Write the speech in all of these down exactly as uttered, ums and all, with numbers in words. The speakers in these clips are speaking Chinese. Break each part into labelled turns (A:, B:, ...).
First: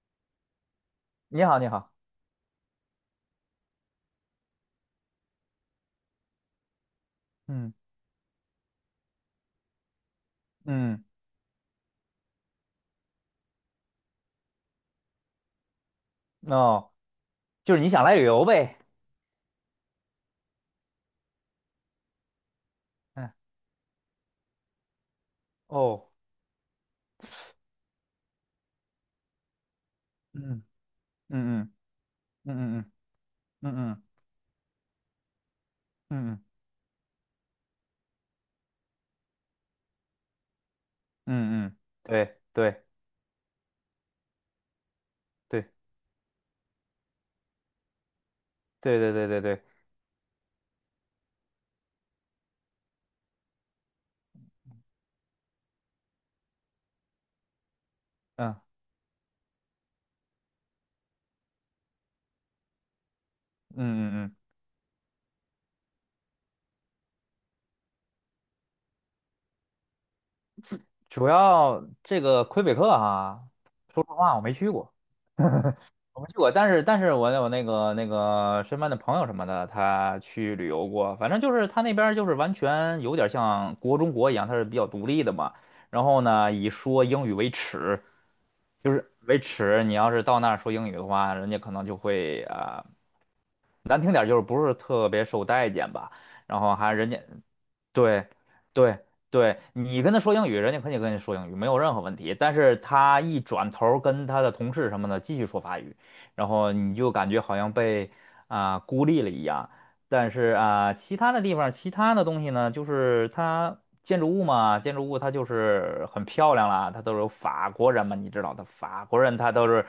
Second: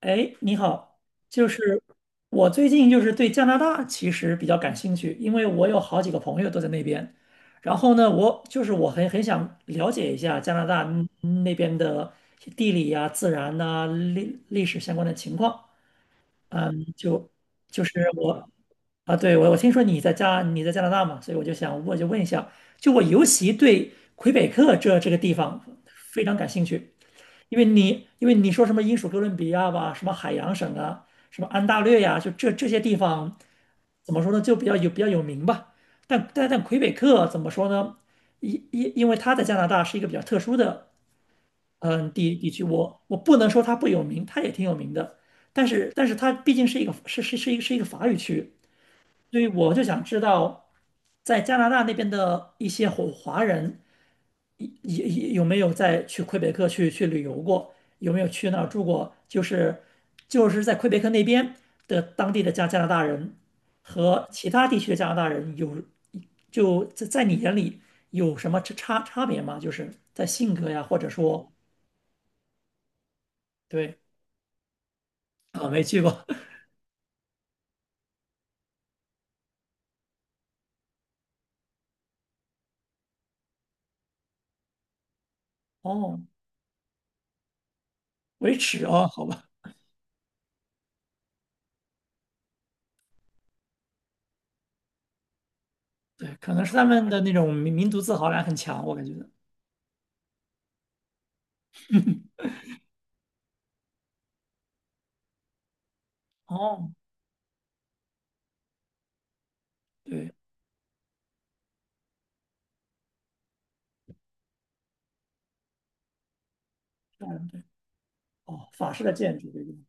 A: 哎，你好，
B: 你
A: 就
B: 好，你
A: 是
B: 好，
A: 我最近就是对加拿大其实比较感兴趣，因为我有好几个朋友都在那边。
B: 嗯
A: 然后呢，我就是我很很想了解一下加拿大
B: 嗯，
A: 嗯那边的地理呀、自然呐、历历史相关的情况。嗯。
B: 哦，
A: 就
B: 就是
A: 就
B: 你想
A: 是
B: 来旅游
A: 我
B: 呗，
A: 啊，对，我我听说你在加你在加拿大嘛，所以我就想我就问一下。就我尤
B: 嗯，
A: 其对魁北克这这个地方
B: 哦，
A: 非常感兴趣。因为你因为你说什么英属哥伦比亚吧，什么海洋
B: 嗯
A: 省啊，什么
B: 嗯
A: 安
B: 嗯
A: 大略呀、就这这
B: 嗯
A: 些
B: 嗯
A: 地方，
B: 嗯嗯
A: 怎么说呢，就比较有比较有名吧。但
B: 嗯嗯
A: 但但魁北克怎么说呢？因因因为它在加拿大是一个比较特殊的
B: 嗯嗯，
A: 嗯地
B: 对
A: 地区，
B: 对
A: 我我不能说它不有名，它也挺有名的。但
B: 对
A: 是但是它毕竟是一个是是是一个是一个法语区，
B: 对对对
A: 所
B: 对
A: 以
B: 对，
A: 我就想知道，在加拿大那边的一些华华人有有没有在去魁北克去去旅游过？有没有去
B: 嗯
A: 那儿住过？就是就是在魁北克那边的当地的加加拿大人
B: 嗯嗯
A: 和
B: 嗯，
A: 其他地区的加拿大人有就在在你眼里有什么差差差别吗？就是在性格呀，或者
B: 主
A: 说
B: 要这个魁北克哈，
A: 对
B: 说实话我没去过，
A: 啊。没去
B: 我
A: 过。
B: 没去过，但是但是我有那个那个身边的朋友什么的，他去旅游过，反正就是他那边儿就是完全有点像国中国一样，他是比较独立的嘛。然
A: 哦。
B: 后呢，以说英语为耻，
A: 维持
B: 就
A: 哦，
B: 是
A: 好
B: 为
A: 吧。
B: 耻。你要是到那儿说英语的话，人家可能就会啊、呃难听点儿就是不是特别受待见吧。
A: 对，可
B: 然
A: 能是
B: 后
A: 他
B: 还
A: 们
B: 人家
A: 的那种民民族自
B: 对，
A: 豪感很强，我
B: 对，
A: 感觉的。
B: 对，你跟他说英语，人家肯定跟你说英语，没有任何问题。但是他一转头儿跟他的同事什么的继续说法语，然后
A: 哦，
B: 你就感觉好像被啊、孤立了一样。但
A: 对。
B: 是啊、其他的地方，其他的东西呢，就是它建筑物嘛，建筑物它就是很漂亮啦，它都是有法国人嘛，你知道的，
A: 哦，法
B: 法
A: 式的
B: 国人
A: 建筑
B: 他
A: 这
B: 都
A: 种。
B: 是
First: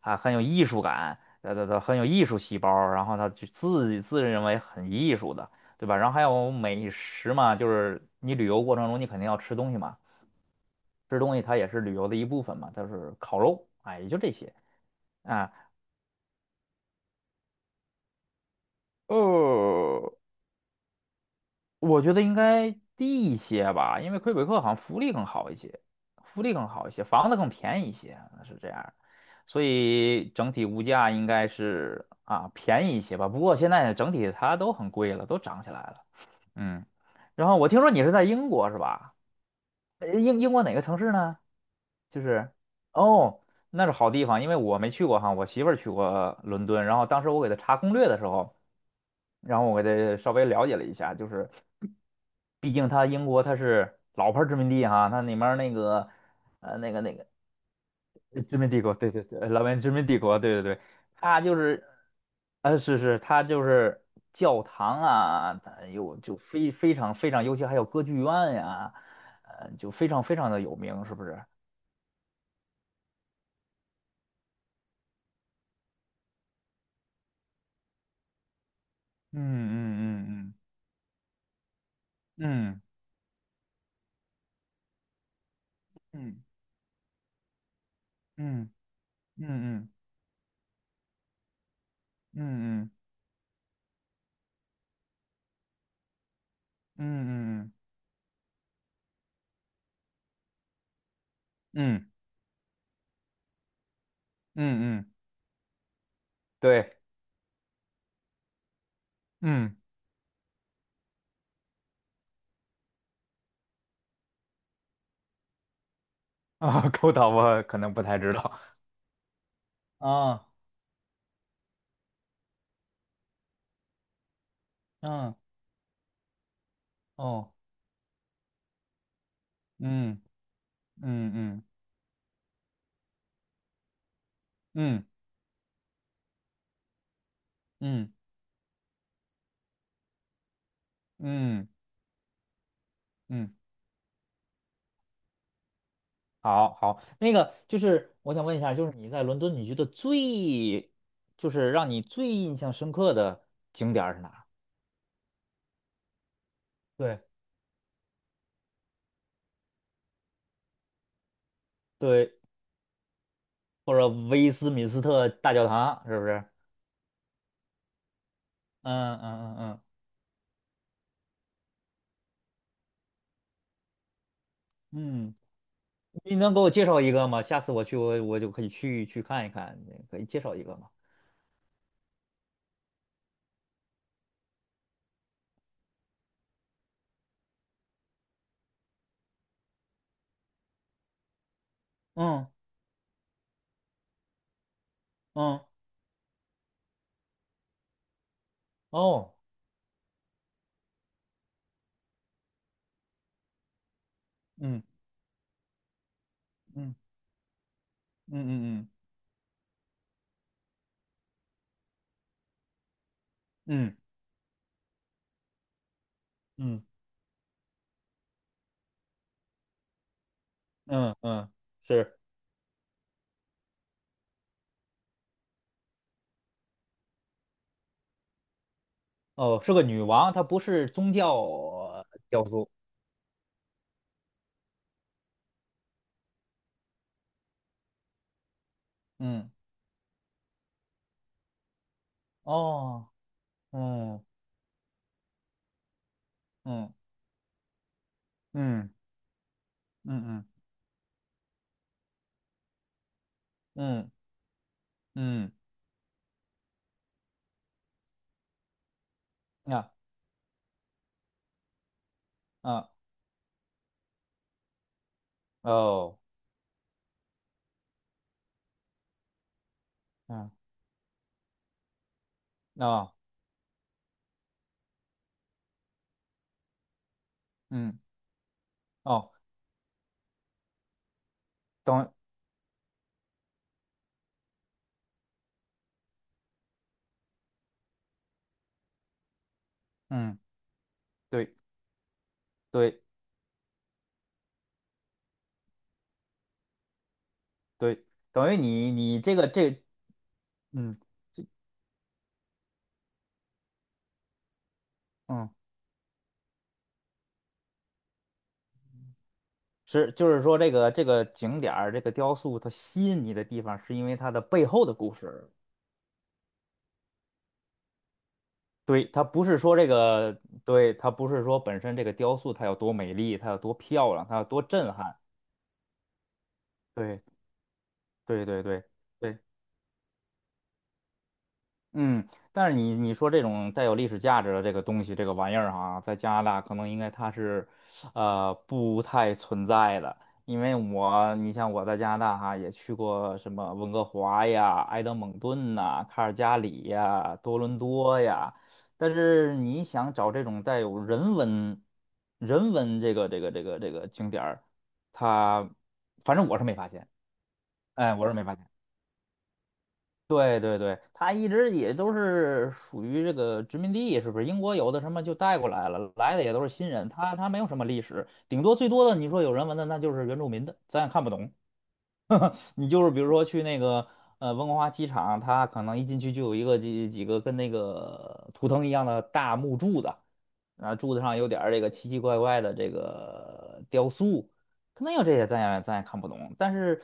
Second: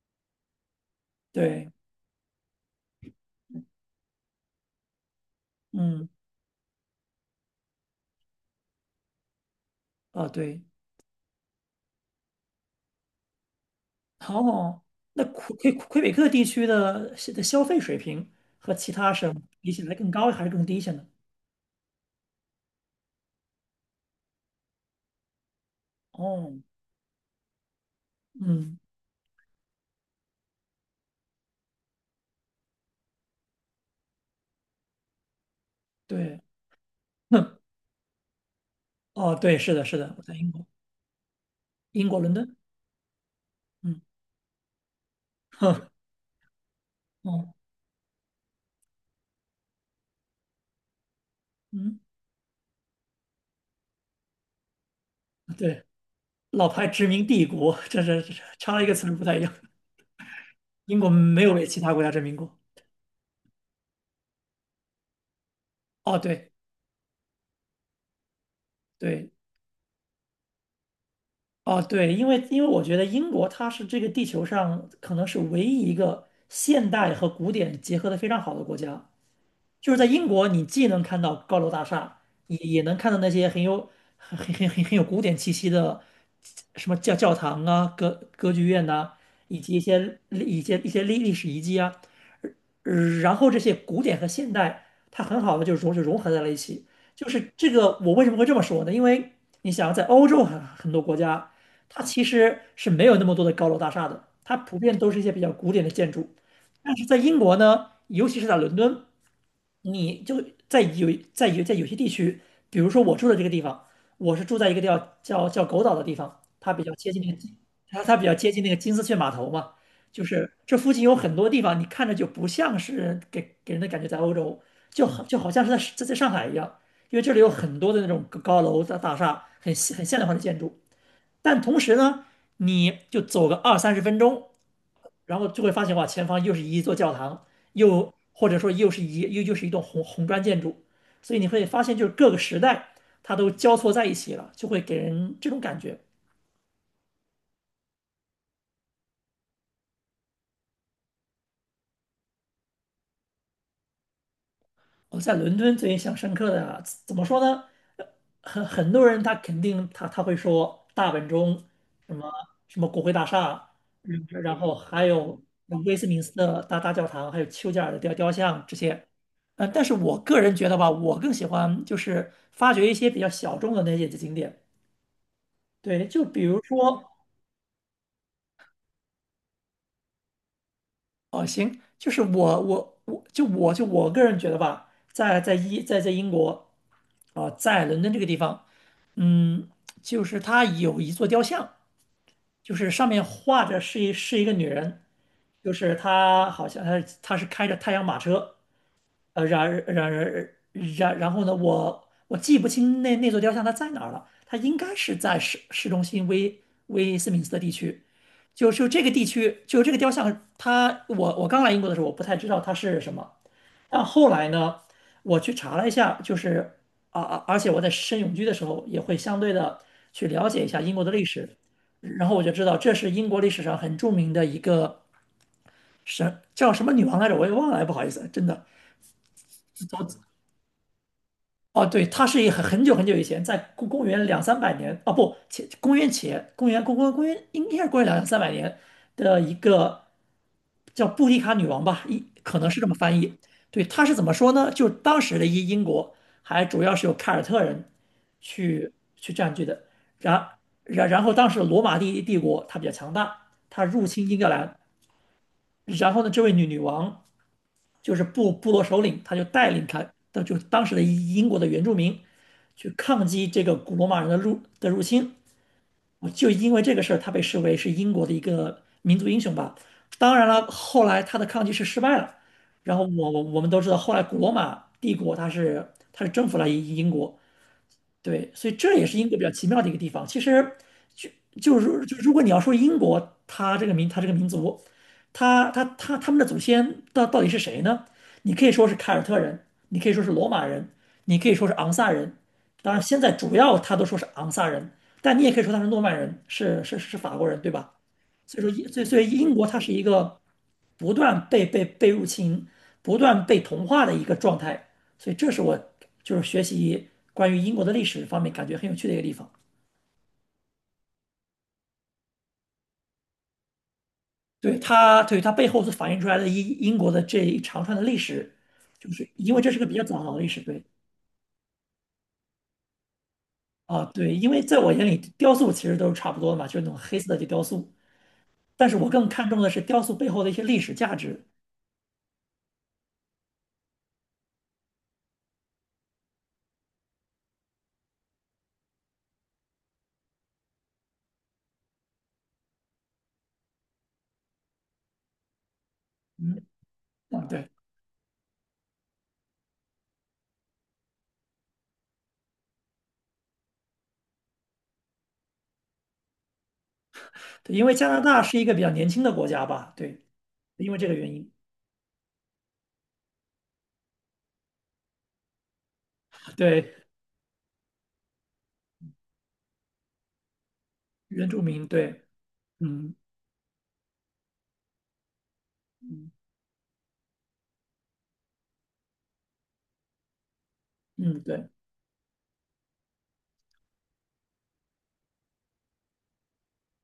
B: 啊、很有艺术感，他他
A: 对。
B: 他很有艺术细胞，然后他就自己自认为很艺术的。对吧？然
A: 嗯。
B: 后还有美食嘛，就是你旅游过程中你肯定要吃东西嘛，
A: 啊，对。
B: 吃东西它也是旅游的一部分嘛，就是烤肉，哎，也就这些
A: 哦，那
B: 啊。
A: 魁魁魁北克地区的的消费水平和其他省比起来
B: 呃，
A: 更高还是更低一些呢？
B: 我觉得应该低一些吧，因为魁北克好像福利更好一些，福利
A: 哦。
B: 更好一些，房子更便宜一些，是这
A: 嗯。
B: 样的。所以整体物价应该是啊便宜一些吧。不过现在整体它都很贵了，都涨起来了。
A: 对。
B: 嗯，然后
A: 哼。
B: 我听说你是在英国是吧？
A: 哦，对，是的，是
B: 呃
A: 的，我在
B: 英
A: 英
B: 英国
A: 国。
B: 哪个城市呢？
A: 英国
B: 就
A: 伦
B: 是
A: 敦。
B: 哦，那是
A: 嗯。
B: 好地方，因为我没去过哈，我媳妇儿
A: 哼。
B: 去过伦敦，然后当时我给
A: 哦。
B: 她查攻略的时候，然后我给她稍微了解了一下，就是
A: 嗯。
B: 毕竟它英国它是老牌儿殖民地哈，它里面儿那
A: 对，
B: 个
A: 老
B: 呃
A: 牌
B: 那个
A: 殖
B: 那
A: 民
B: 个
A: 帝国，这这这
B: 呃殖民
A: 差
B: 帝
A: 了一个
B: 国，
A: 词
B: 对
A: 儿
B: 对
A: 不太
B: 对，
A: 一样，
B: 老牌殖民帝国，对对对，
A: 英国
B: 它
A: 没有
B: 就
A: 被其
B: 是
A: 他国家殖民过。
B: 呃是是，它就是教堂啊，它有
A: 哦，
B: 就
A: 对
B: 非非常非常，尤其还有歌剧院呀、
A: 对。
B: 呃就非常非常的有名，是不是？
A: 哦对，因为因为我觉得英国它是这个地球上可能是唯一一个现代和古典结合的非常好的国家。
B: 嗯
A: 就是在英
B: 嗯嗯
A: 国，
B: 嗯。
A: 你既能看到高楼大厦，也
B: 嗯
A: 也能看到那些很有很很很很很有古典气息的
B: 嗯
A: 什么教教堂啊、歌歌剧
B: 嗯
A: 院呐，以及一
B: 嗯
A: 些一些一些历历史遗迹啊。
B: 嗯嗯
A: 呃然后这些古典和现代，它很好的就融就融合在了一起。就是
B: 嗯
A: 这
B: 嗯
A: 个，我为什么会这么说呢？因为你想，在欧洲很很多国家，
B: 嗯
A: 它
B: 嗯
A: 其实是没有那么多的高楼大厦的，它普遍
B: 嗯
A: 都
B: 嗯，
A: 是一些比较古典的建筑。但
B: 对，
A: 是在英国呢，尤其是在伦敦。
B: 嗯
A: 你就在有在有在有些地区，比如说我住的这个地方，我是住在一个叫叫叫狗岛的地方，它比
B: 啊，
A: 较接
B: 勾
A: 近
B: 导
A: 那个金。
B: 我可能不
A: 它它
B: 太
A: 比
B: 知
A: 较接
B: 道
A: 近那个金丝雀码头嘛，就
B: 啊，
A: 是这附近有很多地方，你看着就不像是给给人的感觉在欧洲，就好
B: 嗯
A: 就好像是在在在上海一样，因为这里有
B: 哦，
A: 很多的那种高高楼大大厦，很现很现
B: 嗯
A: 代化的建筑，
B: 嗯
A: 但
B: 嗯
A: 同时呢，你就走个二三十分钟，
B: 嗯
A: 然后就会发现哇，前方又是一座教堂，又
B: 嗯
A: 或者说又是一又又是一栋红红砖建筑，所以你会
B: 嗯
A: 发现就是各个时代它都
B: 嗯，
A: 交错在一起了，就会给人这种感觉。
B: 好好，那个就是我想问一下，就是你在伦敦，你觉得最就是让你最印象深刻的景点儿是哪儿？
A: 我在伦敦最印象深刻的啊怎
B: 对
A: 么说呢？呃很很多人他肯定他他会说大本钟，什么
B: 对，
A: 什么国会大厦。
B: 或者
A: 嗯
B: 威
A: 然
B: 斯
A: 后
B: 敏斯
A: 还
B: 特
A: 有
B: 大教
A: 威
B: 堂
A: 斯
B: 是
A: 敏
B: 不
A: 斯
B: 是？
A: 特大大教堂，还有丘吉尔的雕雕像这些。
B: 嗯嗯嗯
A: 呃，
B: 嗯
A: 但是我个人觉得吧，我更喜欢就是发掘一些比较小众的那些景点。
B: 嗯。
A: 对，就
B: 你
A: 比
B: 能给
A: 如
B: 我介绍
A: 说
B: 一个吗？下次我去，我我就可以去去看一看，可以介绍一个吗？
A: 哦，行，就是我我我就我就我个人觉得吧，在在英在在英国啊，在伦敦这个地方。嗯，就是它有一座雕像，
B: 嗯
A: 就是上面画着是一是一个女人，
B: 嗯
A: 就是她好像她她是开着太阳马车。
B: 哦，
A: 呃，然然然然然后呢，我我记不清那那座雕像它在哪儿了，它应
B: 嗯
A: 该是在市市中心威
B: 嗯
A: 威斯敏斯特地区。就
B: 嗯
A: 就这
B: 嗯
A: 个地区，就这个雕像，它我我刚来英国的时候，我不太知道它是什么，
B: 嗯
A: 但后来呢，我去查了一下，就是
B: 嗯
A: 啊啊，而且我在申永居的时候也会相对的去了解一下英国的
B: 嗯
A: 历
B: 嗯，嗯
A: 史，
B: 是
A: 然后我就知道这是英国历史上很著名的一个神，叫什么女王来着，我也忘了，哎不好意思，真的。
B: 哦，是个女王，她不是宗教
A: 哦，对，
B: 呃
A: 它是
B: 雕
A: 一很
B: 塑。
A: 很久很久以前，在公公元两三百年，哦不，前公元前公元公公公元应该是公元两三百年的
B: 嗯
A: 一个叫布迪卡女王吧，一可能是这么
B: 哦，
A: 翻译。对，她是怎
B: 嗯
A: 么说呢？就当时的一英国还主
B: 嗯
A: 要是由凯尔特人
B: 嗯
A: 去去占据的，
B: 嗯
A: 然然然后当时罗马帝帝国它比较强大，它入
B: 嗯
A: 侵英格兰，
B: 嗯，
A: 然后呢，这位女女王就是部部落首领，他就带领
B: 啊
A: 他的就是当时的英国的原住民
B: 啊
A: 去抗击这个古罗马人的入的入侵。
B: 哦，
A: 就因为这个事儿，他被视为是英国的一个民族英雄吧。当然
B: 嗯
A: 了，后来他的抗击是失败了，然后
B: 啊
A: 我我我们都知道，后来古罗马帝国它是它是征服了英英国，
B: 嗯
A: 对，所以这也是英
B: 哦，
A: 国比较奇妙的一个地方。其实就就如
B: 等，
A: 就如果你要说英国，它这个民它这个民族，它它它他们的祖先到到底是谁呢？你可以说是凯尔特人，你可以说是
B: 嗯，
A: 罗马人，你可
B: 对
A: 以说是昂萨人。当然，
B: 对
A: 现在主要他都说是昂萨人，但你也可以说他是诺曼人，是是是法国人，对吧？
B: 对，等于
A: 所以说
B: 你
A: 英，所以所
B: 你
A: 以
B: 这个
A: 英国它
B: 这，
A: 是一个
B: 嗯。
A: 不断被被被入侵、不断被同化的一个状态。所以
B: 嗯
A: 这是我就是学习关于英国的历史方面感觉很有趣的一个地方。
B: 是，就是说这个这个景点儿，这个雕塑，它吸引你的地方是因为它的背
A: 对
B: 后的故
A: 它，对它
B: 事。
A: 背后所反映出来的英英国的这一长串的历史，
B: 对，
A: 就
B: 它
A: 是
B: 不
A: 因
B: 是
A: 为这
B: 说
A: 是个
B: 这
A: 比较早
B: 个，
A: 的历史，对。
B: 对，它不是说本身这个雕塑它有多美丽，它有多
A: 啊，
B: 漂亮，
A: 对，
B: 它有
A: 因
B: 多
A: 为在我
B: 震
A: 眼
B: 撼。
A: 里，雕塑其实都是差不多的嘛，就是那种黑
B: 对，
A: 色的雕塑，
B: 对，对，对，
A: 但是我更
B: 对。
A: 看重的是雕塑背后的一些历史价值。
B: 嗯，但是你你说这种带有历史价值的这个东西，这个玩意儿哈，在加拿大可能应该它是，呃，不太存在的。因为我，你像我在加拿大哈，也去过什么温哥华呀、埃德蒙顿呐、卡尔加
A: 嗯。
B: 里呀、
A: 嗯
B: 多
A: 对
B: 伦多呀，但是你想找这种带有人文、人文这个这个这个这个景点儿，它反正我是没发现，
A: 对，因为加
B: 哎，
A: 拿
B: 我是
A: 大
B: 没发
A: 是一
B: 现。
A: 个比较年轻的国家吧，对，
B: 对对
A: 因为
B: 对，
A: 这个
B: 他
A: 原
B: 一
A: 因。
B: 直也都是属于这个殖民地，是不是？英国有的什么就带过来了，来的也都是新
A: 对，
B: 人，他他没有什么历史，顶多最多的你说有人文的，那就是原住民的，咱也看不
A: 原
B: 懂。
A: 住民。对。
B: 你就是
A: 嗯。
B: 比如说去那个呃温哥华机场，它可能一进
A: 嗯，
B: 去就有一个几几个跟那个图腾一样的大木柱子，然后柱子上
A: 嗯
B: 有点
A: 对
B: 儿这个奇奇怪怪的这个雕塑，可能有这些咱也咱也看不懂，但是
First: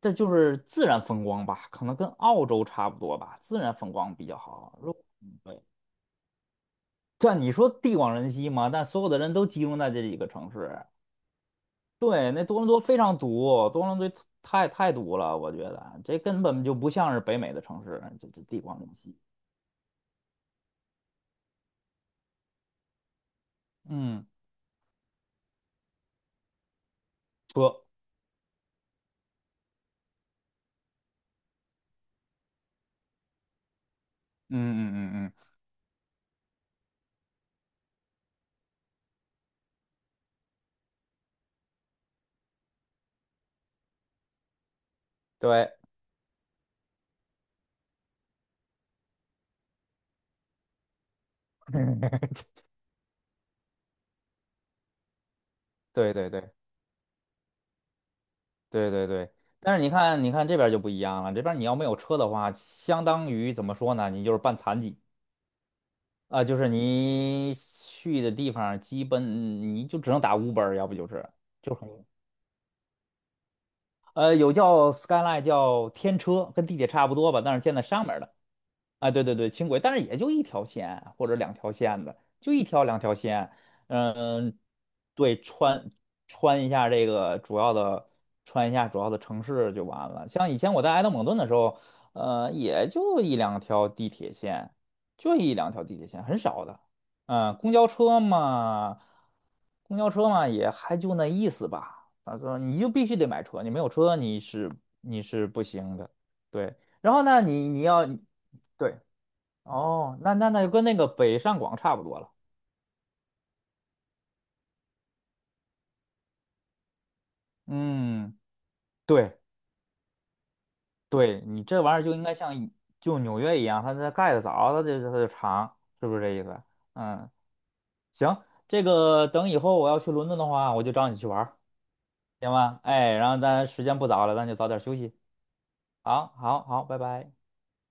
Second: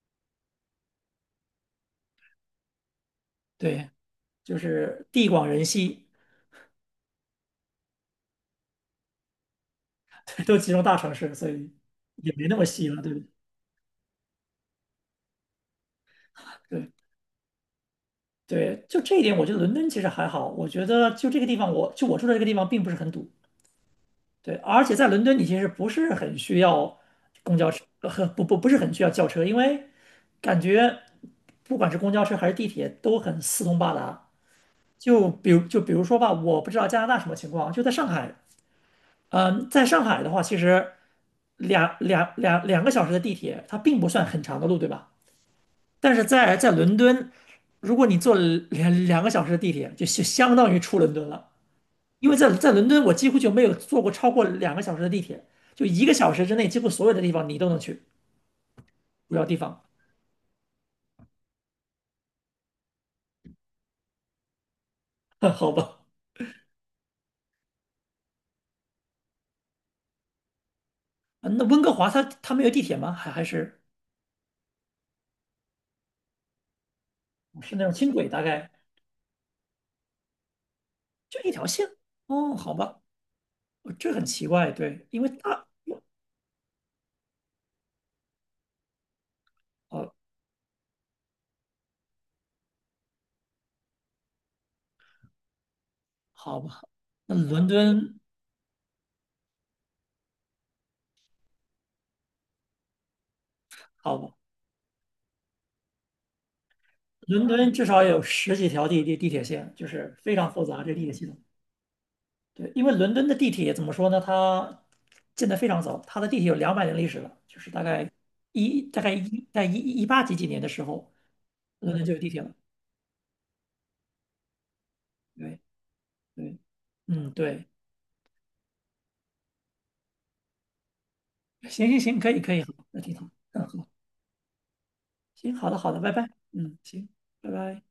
B: 这就是自然风光吧，可能跟澳洲差不多吧，自然
A: 对，
B: 风光比较
A: 就
B: 好。如
A: 是地
B: 嗯
A: 广
B: 对，
A: 人稀。
B: 但你说地广人稀嘛，但所有的人都集中在这几个 城
A: 都集中
B: 市，
A: 大城市，所以也
B: 对，那
A: 没那
B: 多
A: 么
B: 伦多
A: 稀
B: 非
A: 了，对
B: 常
A: 不对？
B: 堵，多伦多太太堵了，我觉得这根本就
A: 对
B: 不像是北美的城市，这这地广
A: 对，
B: 人
A: 就
B: 稀。
A: 这一点，我觉得伦敦其实还好。我觉得就这个地方我，就我住的这个地方并不是很堵，
B: 嗯，
A: 对，而且在伦敦你其实不是很需要公交
B: 车，
A: 车，和不不不是很需要轿车，因为感觉不管是公交车还是地铁都很四通八达。
B: 嗯嗯嗯
A: 就
B: 嗯，
A: 比如就比如说吧，我不知道加拿大什么情况。就在上海，嗯，在上海的话，其实两两两两个小时的地铁，它并不算很长的路，对吧？
B: 对，
A: 但是在在伦敦，如果你坐了两两个小时的地铁，就就相当于出伦敦了。因为 在在伦敦，我几乎就没有坐过超过两个小时的地铁，就一
B: 对
A: 个
B: 对
A: 小
B: 对
A: 时之内，几乎所有的地方你都能去，
B: 对对对。
A: 主要地
B: 但
A: 方。
B: 是你看，你看这边儿就不一样了，这边儿你要没有车的话，相当于怎么说呢？你就是半残疾
A: 好吧？
B: 啊、就是你去的地方，基本你就只能打 Uber，要不就是
A: 啊那
B: 就是
A: 温哥
B: 很
A: 华它它没有地铁吗？还还是
B: 呃有叫 Skyline 叫天车，跟地铁差不多吧，但是建
A: 是
B: 在
A: 那种
B: 上
A: 轻
B: 面儿
A: 轨，
B: 的。
A: 大概
B: 啊，对对对，轻轨，但是也就一条线或者
A: 就一
B: 两
A: 条
B: 条
A: 线？
B: 线的，就
A: 哦，
B: 一
A: 好
B: 条两
A: 吧。
B: 条线。
A: 哦这很奇
B: 嗯，
A: 怪，对，因为
B: 对，
A: 大。
B: 穿穿一下这个主要的，穿一下主要的城市就完
A: 哦，
B: 了。像以前我在埃德蒙顿的时候，呃，也就一两条地铁线，就一两条地铁线，很
A: 好
B: 少的。
A: 吧。那
B: 嗯，
A: 伦
B: 公交
A: 敦
B: 车嘛，公交车嘛，也还就那意思吧。他说你就必须得买车，你没有车
A: 好吧，
B: 你是你是不行的。对，然后呢，
A: 伦
B: 你
A: 敦
B: 你
A: 至少
B: 要
A: 有十几条
B: 对。
A: 地地地铁线，就是
B: 哦，那
A: 非
B: 那
A: 常
B: 那
A: 复
B: 就跟
A: 杂这
B: 那
A: 地
B: 个
A: 铁系统。
B: 北上广差不多了。
A: 对，因为伦敦的地铁怎么说呢？它建得非常早，它的地铁有两百年历史了，就是大概
B: 嗯，
A: 一大概
B: 对
A: 一在一一八几几年的时候，
B: 对，你这
A: 伦
B: 玩意
A: 敦
B: 儿
A: 就
B: 就
A: 有
B: 应
A: 地
B: 该
A: 铁了。
B: 像一就纽约一样，它它盖的早，它就它就
A: 对
B: 长，是不是这意
A: 对。
B: 思？嗯，
A: 嗯对。
B: 行，这个等以后我要去伦敦的话，我就找你去玩儿
A: 行行行，可以
B: 行
A: 可以，好，
B: 吗？
A: 那
B: 哎，
A: 挺好，
B: 然后
A: 嗯
B: 咱时
A: 好，
B: 间不早了，咱就早点休息。
A: 行，好的好的，拜拜。
B: 好，好，
A: 嗯
B: 好，拜
A: 行。
B: 拜。
A: 拜拜。